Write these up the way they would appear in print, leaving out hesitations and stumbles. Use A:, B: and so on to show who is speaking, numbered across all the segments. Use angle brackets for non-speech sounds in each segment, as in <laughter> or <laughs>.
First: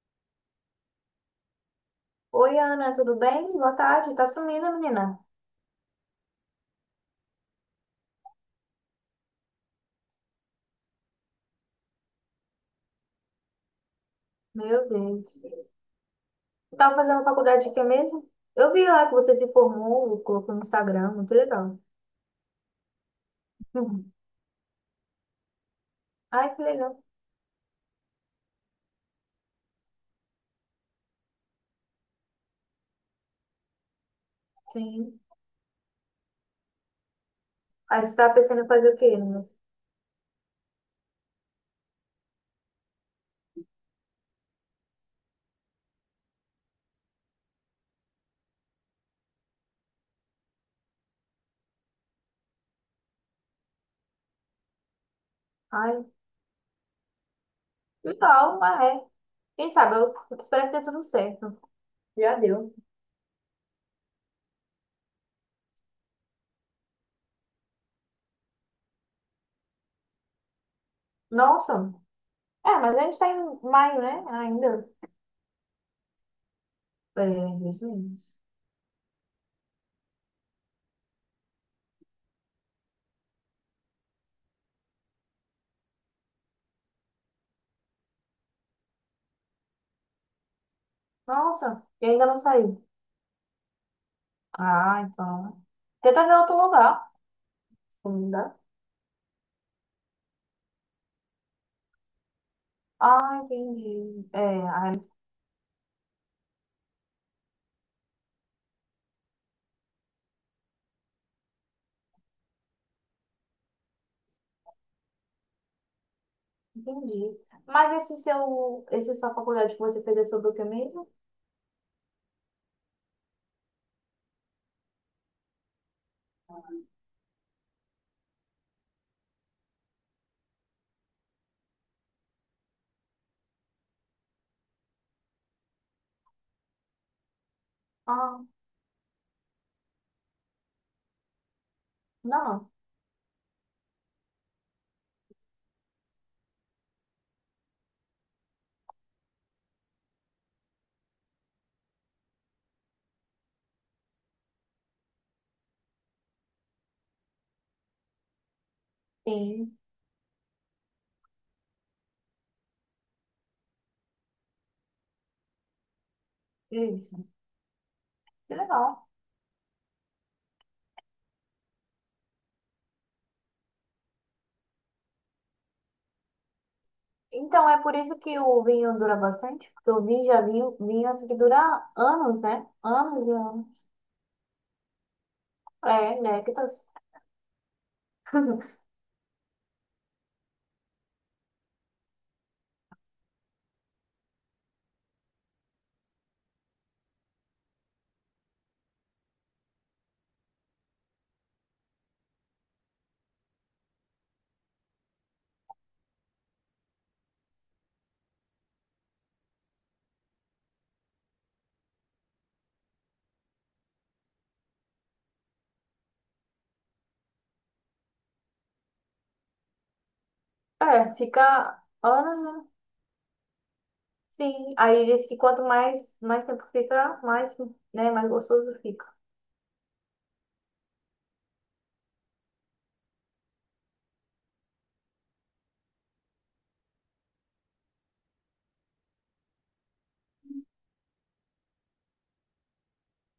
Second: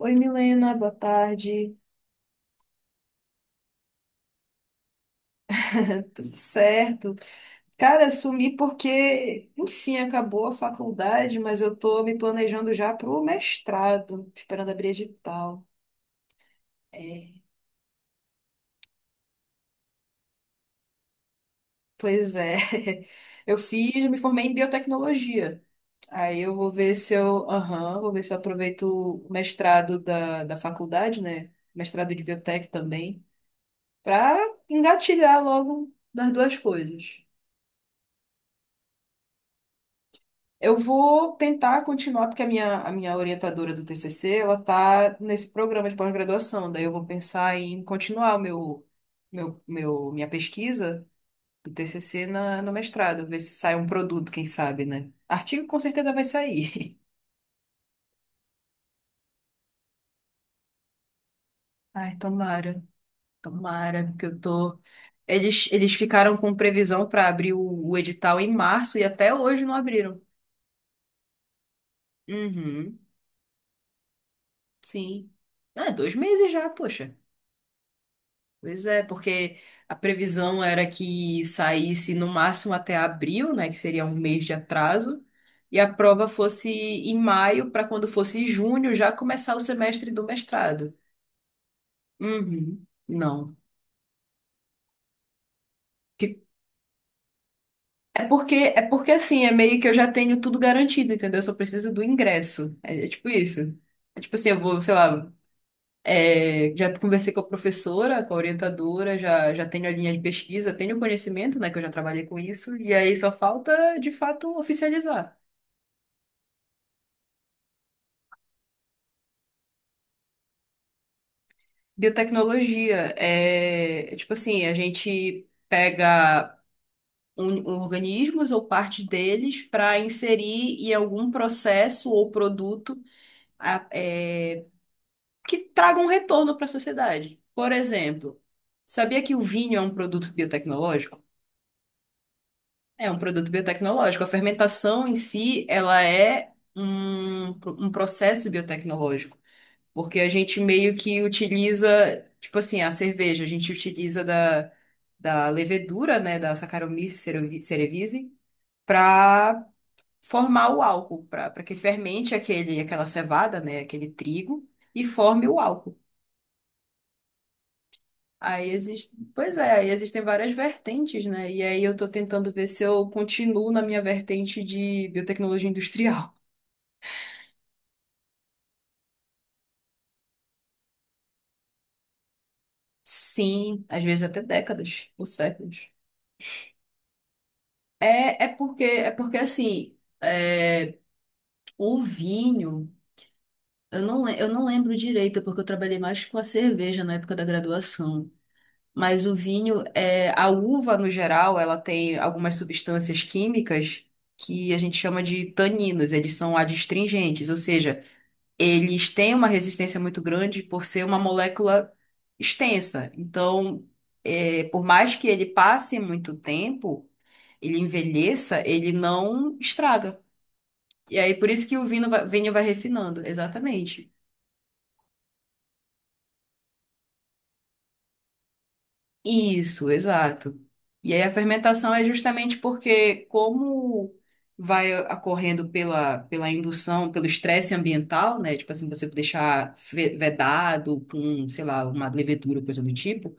A: Oi, Milena, boa tarde.
B: Oi, Ana, tudo bem? Boa tarde. Tá sumida, menina?
A: <laughs> Tudo certo? Cara, sumi porque, enfim, acabou a faculdade, mas eu tô me planejando já pro mestrado, esperando
B: Meu
A: abrir
B: Deus.
A: edital.
B: Tu tava fazendo
A: É,
B: faculdade de quê mesmo? Eu vi lá que você se formou, colocou no Instagram, muito legal. <laughs>
A: pois é. <laughs> Eu fiz,
B: Uhum.
A: me formei em biotecnologia. Aí
B: Ai,
A: eu
B: que
A: vou ver
B: legal.
A: se eu, aham, vou ver se eu aproveito o mestrado da faculdade, né? Mestrado de biotec também, para
B: Sim.
A: engatilhar logo nas duas coisas.
B: Aí você tá pensando em fazer o quê, meninas?
A: Eu vou tentar continuar, porque a minha orientadora do TCC, ela tá nesse programa de pós-graduação, daí eu vou pensar em continuar o minha pesquisa do TCC no mestrado, ver se sai um produto, quem sabe, né? Artigo com
B: Ai,
A: certeza vai sair.
B: legal, mas é. Quem sabe, eu espero que dê tudo certo.
A: <laughs> Ai,
B: Já deu.
A: tomara, tomara, porque eu tô. Eles ficaram com previsão para abrir o edital em março e até hoje não abriram.
B: Nossa. É, mas
A: Uhum,
B: a gente tá em maio, né? Ainda.
A: sim. Ah, 2 meses já, poxa.
B: É, dois meses.
A: Pois é, porque a previsão era que saísse no máximo até abril, né, que seria um mês de atraso, e a prova fosse em maio, para quando fosse junho já começar o semestre do mestrado.
B: Nossa, e ainda não saiu.
A: Uhum. Não.
B: Ah, então. Tenta ver
A: Que-
B: outro lugar.
A: É
B: Não
A: porque,
B: dá.
A: é porque assim, é meio que eu já tenho tudo garantido, entendeu? Eu só preciso do ingresso. É tipo
B: Ah,
A: isso. É
B: entendi.
A: tipo
B: É,
A: assim, eu vou, sei
B: ah,
A: lá. É, já conversei com a professora, com a orientadora, já tenho a linha de pesquisa, tenho conhecimento, né, que eu já trabalhei com isso, e aí só falta, de fato, oficializar.
B: entendi. Mas esse seu, esse sua faculdade que você fez é sobre o que mesmo?
A: Biotecnologia é tipo assim, a gente pega organismos ou partes deles para inserir em algum processo ou produto a- é, que traga um retorno para a sociedade. Por exemplo,
B: Ah,
A: sabia que o vinho é um produto biotecnológico?
B: não.
A: É um produto biotecnológico. A fermentação em si, ela é um processo biotecnológico, porque a gente meio que utiliza, tipo assim, a cerveja, a gente utiliza da levedura, né, da Saccharomyces cerevisiae, para
B: Sim,
A: formar o álcool, para que fermente aquela cevada, né, aquele trigo, e forme o álcool.
B: isso. Que
A: Aí
B: legal.
A: existe, pois é, aí existem várias vertentes, né? E aí eu tô tentando ver se eu continuo na minha vertente de biotecnologia industrial.
B: Então, é por isso que o vinho dura bastante, porque o vinho já é vinho, vinho assim que dura anos, né? Anos e anos.
A: Sim, às vezes até décadas ou séculos.
B: É, néctares.
A: É, é porque
B: <laughs>
A: é porque assim, é, o vinho, eu não lembro direito, porque eu trabalhei mais com a cerveja na época da graduação. Mas o vinho, a uva no geral, ela tem algumas substâncias químicas que a gente chama de taninos, eles são adstringentes, ou seja, eles têm uma resistência muito grande por ser uma molécula extensa. Então, por mais que ele passe muito tempo, ele envelheça, ele não estraga.
B: É,
A: E aí, por isso que
B: fica
A: o vinho vai,
B: anos,
A: vinho vai
B: né?
A: refinando, exatamente.
B: Sim. Aí diz que quanto mais, mais tempo fica, mais, né, mais gostoso fica.
A: Isso, exato. E aí a fermentação é justamente porque como vai ocorrendo pela indução, pelo estresse ambiental, né? Tipo assim, você deixar vedado com, sei lá, uma levedura, coisa do tipo,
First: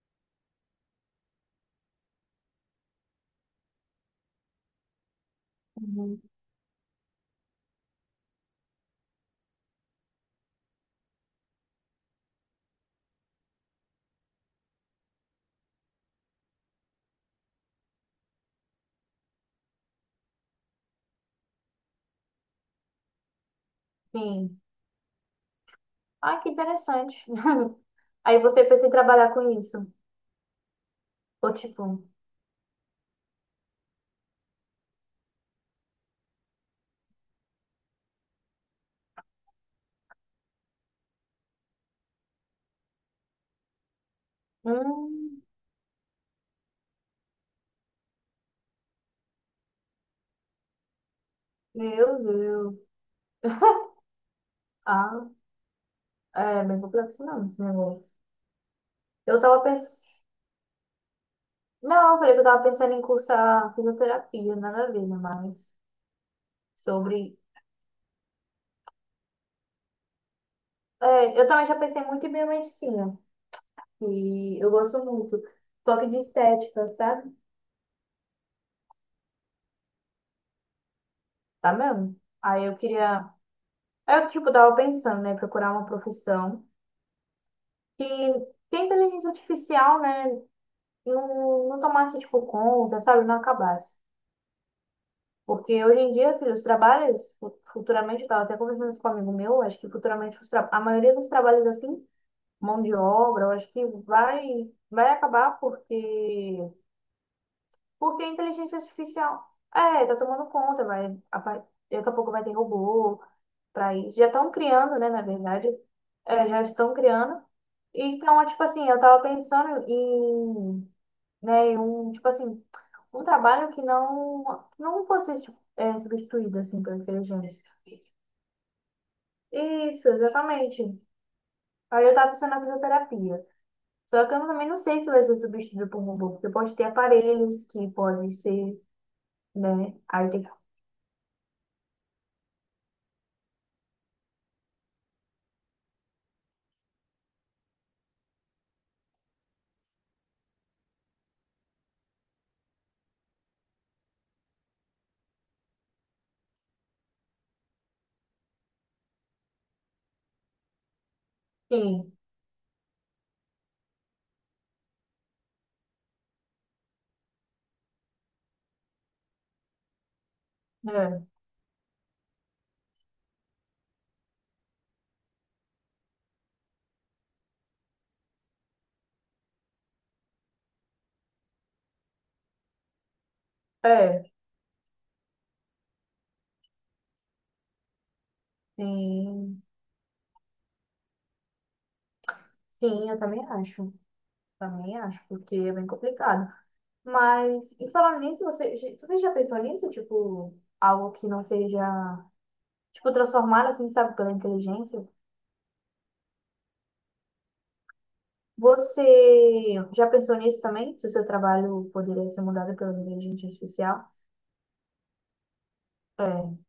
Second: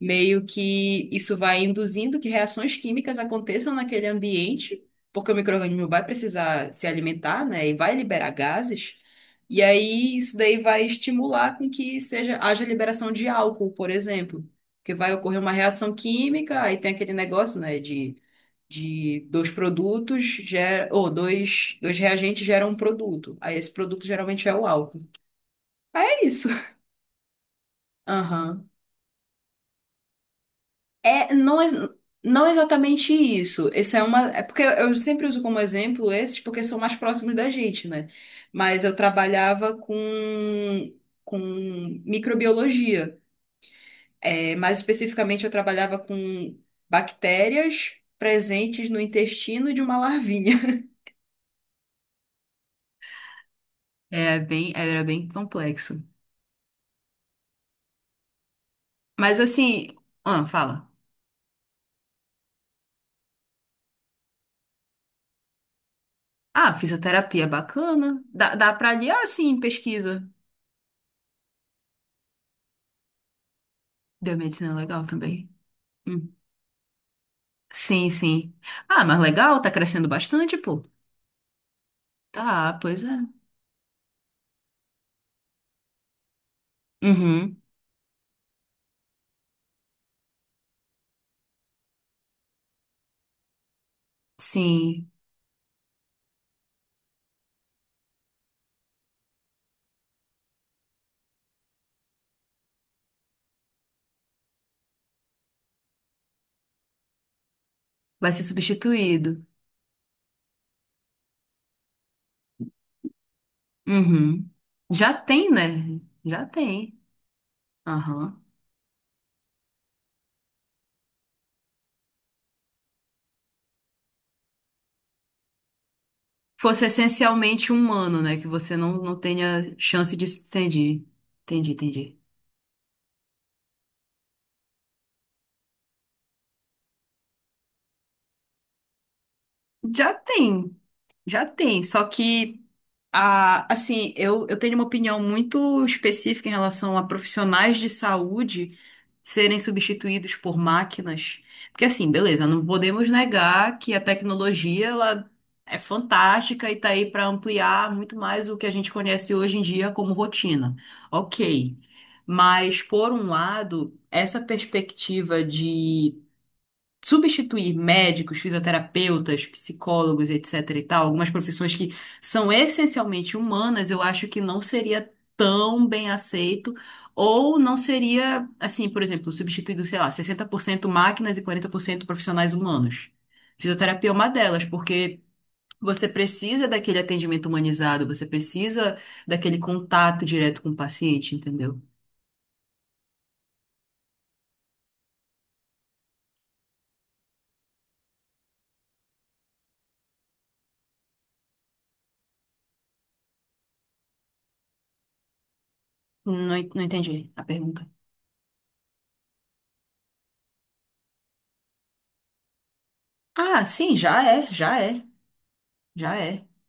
A: meio que isso vai induzindo que reações químicas aconteçam naquele ambiente, porque o micro-organismo vai
B: Uhum.
A: precisar se alimentar, né? E vai liberar gases. E aí isso daí vai estimular com que seja haja liberação de álcool, por exemplo. Porque vai ocorrer uma reação química, aí tem aquele negócio, né, de dois produtos, gera, ou dois reagentes geram um produto. Aí esse produto geralmente é
B: Sim.
A: o álcool. Aí é
B: Ah,
A: isso.
B: que interessante. <laughs> Aí você
A: Aham.
B: pensa em trabalhar com isso.
A: É,
B: Ou
A: não,
B: tipo,
A: não é exatamente isso. Esse é porque eu sempre uso como exemplo esses porque são mais próximos da gente, né? Mas eu trabalhava com microbiologia. É, mais
B: hum,
A: especificamente, eu trabalhava com bactérias presentes no intestino de uma larvinha. <laughs>
B: meu Deus.
A: Era bem
B: Ah,
A: complexo.
B: é bem complexo não, esse negócio. Eu
A: Mas
B: tava
A: assim,
B: pensando.
A: ah, fala.
B: Não, eu falei que eu tava pensando em cursar fisioterapia, nada a ver, né, mas
A: Ah,
B: sobre.
A: fisioterapia bacana. Dá pra aliar, sim, pesquisa.
B: É, eu também já pensei muito em biomedicina, que
A: Biomedicina
B: eu
A: é
B: gosto
A: legal
B: muito.
A: também.
B: Toque de
A: Hum.
B: estética, sabe?
A: Sim, sim. Ah, mas legal, tá crescendo bastante, pô.
B: Tá mesmo? Aí
A: Tá,
B: eu
A: pois é.
B: queria. Aí eu, tipo, tava pensando, né, procurar uma profissão
A: Uhum.
B: que tem inteligência artificial, né? Não tomasse, tipo, conta, sabe? Não acabasse.
A: Sim.
B: Porque hoje em dia, filho, os trabalhos, futuramente, eu tava até conversando isso com um amigo meu, acho que futuramente a maioria dos trabalhos, assim, mão de obra, eu acho que vai acabar porque a
A: Vai ser
B: inteligência
A: substituído.
B: artificial, é, tá tomando conta, vai, daqui a pouco vai ter robô pra isso. Já
A: Uhum.
B: estão criando, né,
A: Já
B: na
A: tem,
B: verdade,
A: né? Já
B: já estão
A: tem.
B: criando.
A: Aham.
B: Então, é tipo assim, eu tava pensando em né? E um, tipo assim, um trabalho que não fosse tipo, substituído, assim,
A: Fosse
B: pelo inteligente.
A: essencialmente humano, né? Que você não tenha
B: Isso,
A: chance de.
B: exatamente.
A: Entendi. Entendi,
B: Aí eu
A: entendi.
B: tava pensando na fisioterapia. Só que eu também não sei se vai ser substituído por robô, porque pode ter aparelhos que podem ser, né?
A: Já
B: Aí tem que.
A: tem, já tem. Só que. Ah, assim, eu tenho uma opinião muito específica em relação a profissionais de saúde serem substituídos por máquinas. Porque, assim, beleza, não podemos negar que a tecnologia ela é fantástica e está aí para ampliar muito mais o que a gente conhece hoje em dia como rotina. Ok.
B: Sim,
A: Mas, por um lado, essa perspectiva de substituir médicos, fisioterapeutas, psicólogos, etc. e tal,
B: né?
A: algumas profissões que são essencialmente humanas, eu acho que não seria tão bem aceito, ou não seria, assim, por exemplo, substituído, sei lá, 60% máquinas e 40% profissionais humanos. Fisioterapia é
B: É,
A: uma delas, porque você precisa daquele atendimento humanizado, você precisa daquele
B: sim,
A: contato direto com o paciente, entendeu?
B: sim, eu também acho. Também acho, porque é bem complicado. Mas, e falando nisso, você já pensou nisso? Tipo, algo que não seja. Tipo, transformar assim, sabe, pela inteligência.
A: Não, não entendi a pergunta.
B: Você já pensou nisso também? Se o seu trabalho poderia ser mudado pela inteligência
A: Ah, sim,
B: artificial?
A: já é.
B: É.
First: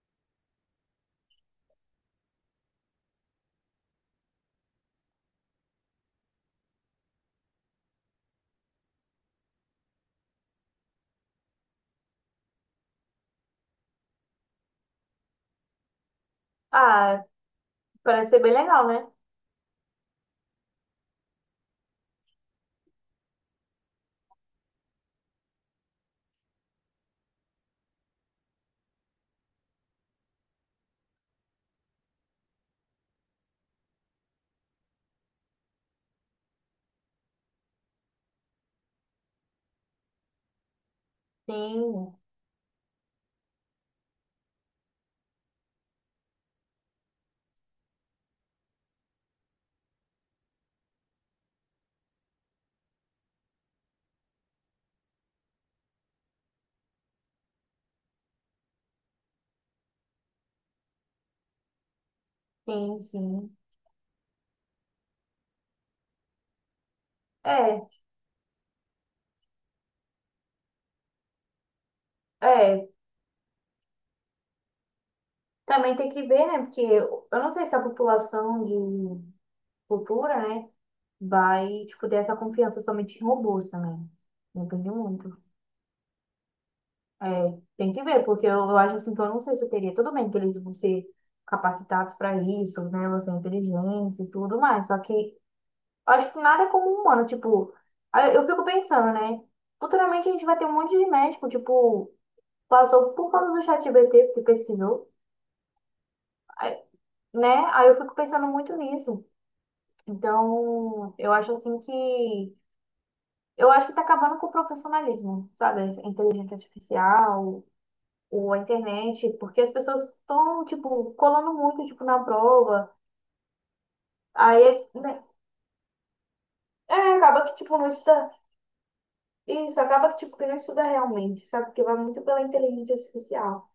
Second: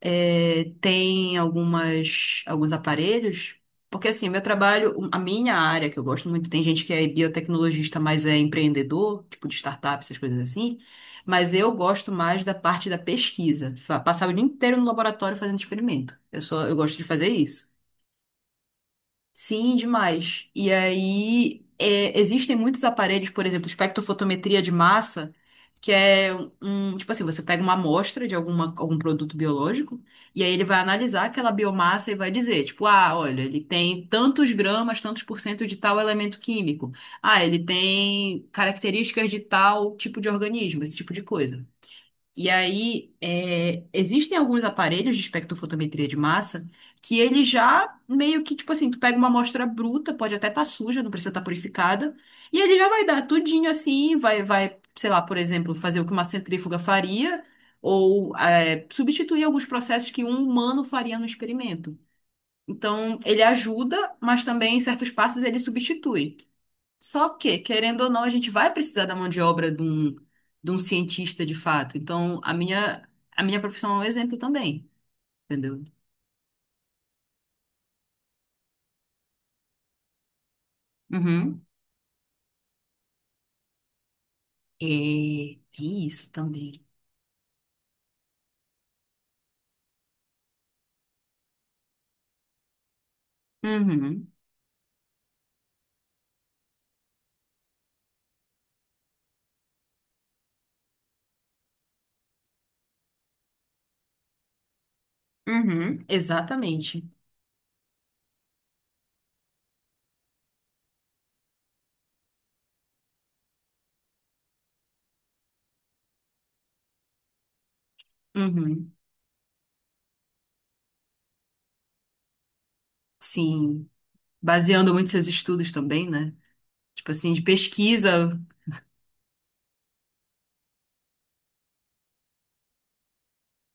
A: É, tem alguns aparelhos, porque assim, meu trabalho, um, a minha área que eu gosto muito, tem gente que é biotecnologista, mas é empreendedor, tipo de startup, essas coisas assim, mas eu gosto mais da parte da pesquisa, passar o dia inteiro no laboratório fazendo experimento. Eu gosto de
B: Ah,
A: fazer isso.
B: parece ser bem legal, né?
A: Sim, demais. E aí, existem muitos aparelhos, por exemplo, espectrofotometria de massa, que é um, tipo assim, você pega uma amostra de algum produto biológico, e aí ele vai analisar aquela biomassa e vai dizer, tipo, ah, olha, ele tem tantos gramas, tantos por cento de tal elemento químico. Ah, ele tem características de tal tipo de organismo, esse tipo de coisa.
B: Sim,
A: E aí, existem alguns aparelhos de espectrofotometria de massa que ele já meio que, tipo assim, tu pega uma amostra bruta, pode até estar suja, não precisa estar purificada, e ele já vai dar tudinho assim, vai, sei lá, por exemplo, fazer o que uma centrífuga faria, ou substituir alguns processos que um humano faria no experimento.
B: sim,
A: Então, ele
B: sim.
A: ajuda, mas também em certos passos ele substitui. Só que,
B: É,
A: querendo ou não, a gente vai precisar da mão de obra de um cientista de fato. Então, a
B: é.
A: minha, a minha profissão é um exemplo também, entendeu?
B: Também tem que ver, né? Porque eu não sei se a população de futura, né,
A: Uhum.
B: vai, tipo, ter essa confiança somente em robôs também.
A: É,
B: Depende muito.
A: tem isso também.
B: É, tem que ver, porque eu acho assim que eu não sei se eu teria. Tudo bem que eles vão ser capacitados para isso, né? Vão ser inteligentes e
A: Uhum.
B: tudo mais. Só que eu acho que nada é como um humano. Tipo, aí eu fico pensando, né? Futuramente a gente vai ter um monte de médico, tipo, passou por causa do chat ChatGPT, porque pesquisou,
A: Uhum.
B: aí-
A: Exatamente.
B: né? Aí eu fico pensando muito nisso. Então, eu acho assim que. Eu acho que tá acabando com o profissionalismo, sabe? Inteligência artificial. A
A: Uhum.
B: internet, porque as pessoas estão, tipo, colando muito, tipo, na prova.
A: Sim.
B: Aí,
A: Baseando muito
B: né,
A: seus estudos também, né?
B: é,
A: Tipo assim, de
B: acaba que, tipo, não estuda.
A: pesquisa.
B: Isso, acaba que, tipo, que não estuda realmente, sabe? Porque vai muito pela inteligência artificial.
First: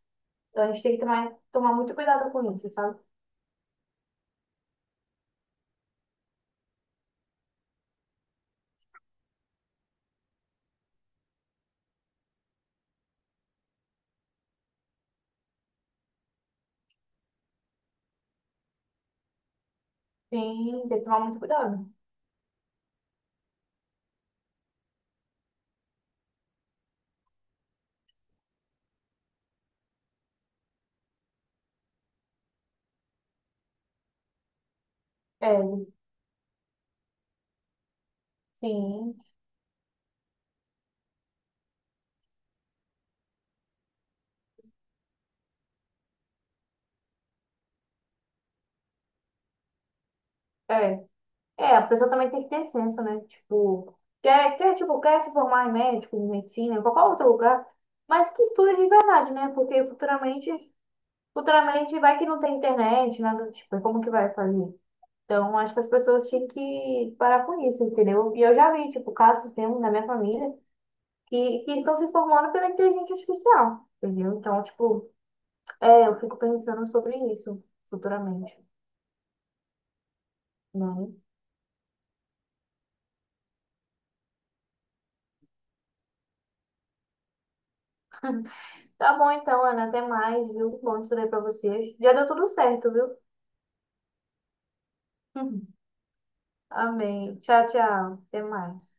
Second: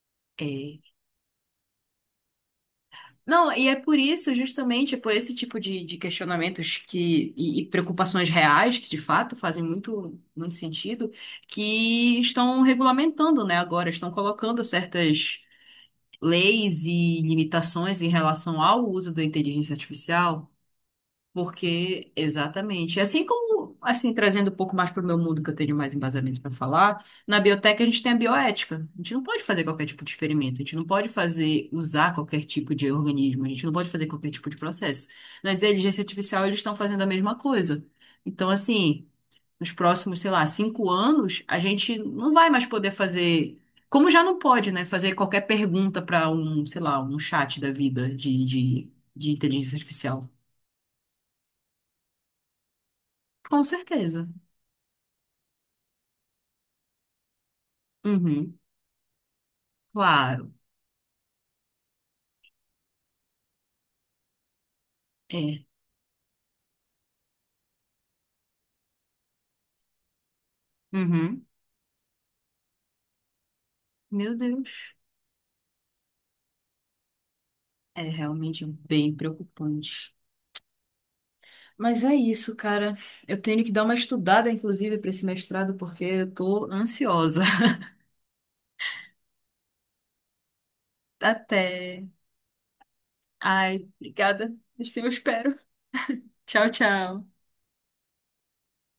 B: Então, a
A: É.
B: gente tem que tomar muito cuidado com isso, sabe?
A: Não, e é por isso, justamente, é por esse tipo de questionamentos que, e preocupações reais, que de fato fazem muito, muito sentido, que estão regulamentando, né, agora, estão colocando certas leis e limitações em relação ao uso da inteligência artificial.
B: Sim, tem que tomar muito cuidado.
A: Porque, exatamente. Assim como, assim, trazendo um pouco mais para o meu mundo, que eu tenho mais embasamento para falar, na biotech a gente tem a bioética. A gente não pode fazer qualquer tipo de experimento, a gente não pode usar qualquer tipo de organismo, a gente não pode fazer qualquer tipo de processo.
B: É,
A: Na inteligência artificial, eles estão fazendo a mesma coisa. Então, assim,
B: sim.
A: nos próximos, sei lá, 5 anos, a gente não vai mais poder fazer. Como já não pode, né? Fazer qualquer pergunta para um, sei lá, um chat da vida de inteligência artificial.
B: É. É, a pessoa também tem que ter senso, né?
A: Com
B: Tipo,
A: certeza.
B: tipo, quer se formar em médico, em medicina, em qualquer outro lugar, mas que
A: Uhum,
B: estude de verdade, né? Porque futuramente
A: claro,
B: Futuramente vai que não tem internet, nada do tipo, e como que vai fazer? Então,
A: é.
B: acho que as pessoas tinham que parar com isso, entendeu? E eu já vi, tipo, casos mesmo na minha família
A: Uhum.
B: que estão se formando pela inteligência artificial,
A: Meu
B: entendeu? Então,
A: Deus,
B: tipo, eu fico pensando sobre isso
A: é
B: futuramente,
A: realmente bem preocupante.
B: né?
A: Mas é isso, cara. Eu tenho que dar uma estudada, inclusive, para esse mestrado, porque eu tô ansiosa. <laughs>
B: <laughs> Tá bom então, Ana, até mais, viu? Bom estudar pra vocês.
A: Até.
B: Já deu tudo certo, viu?
A: Ai, obrigada. Assim eu espero.
B: <laughs>
A: Tchau, tchau.
B: Amém. Tchau, tchau. Até mais.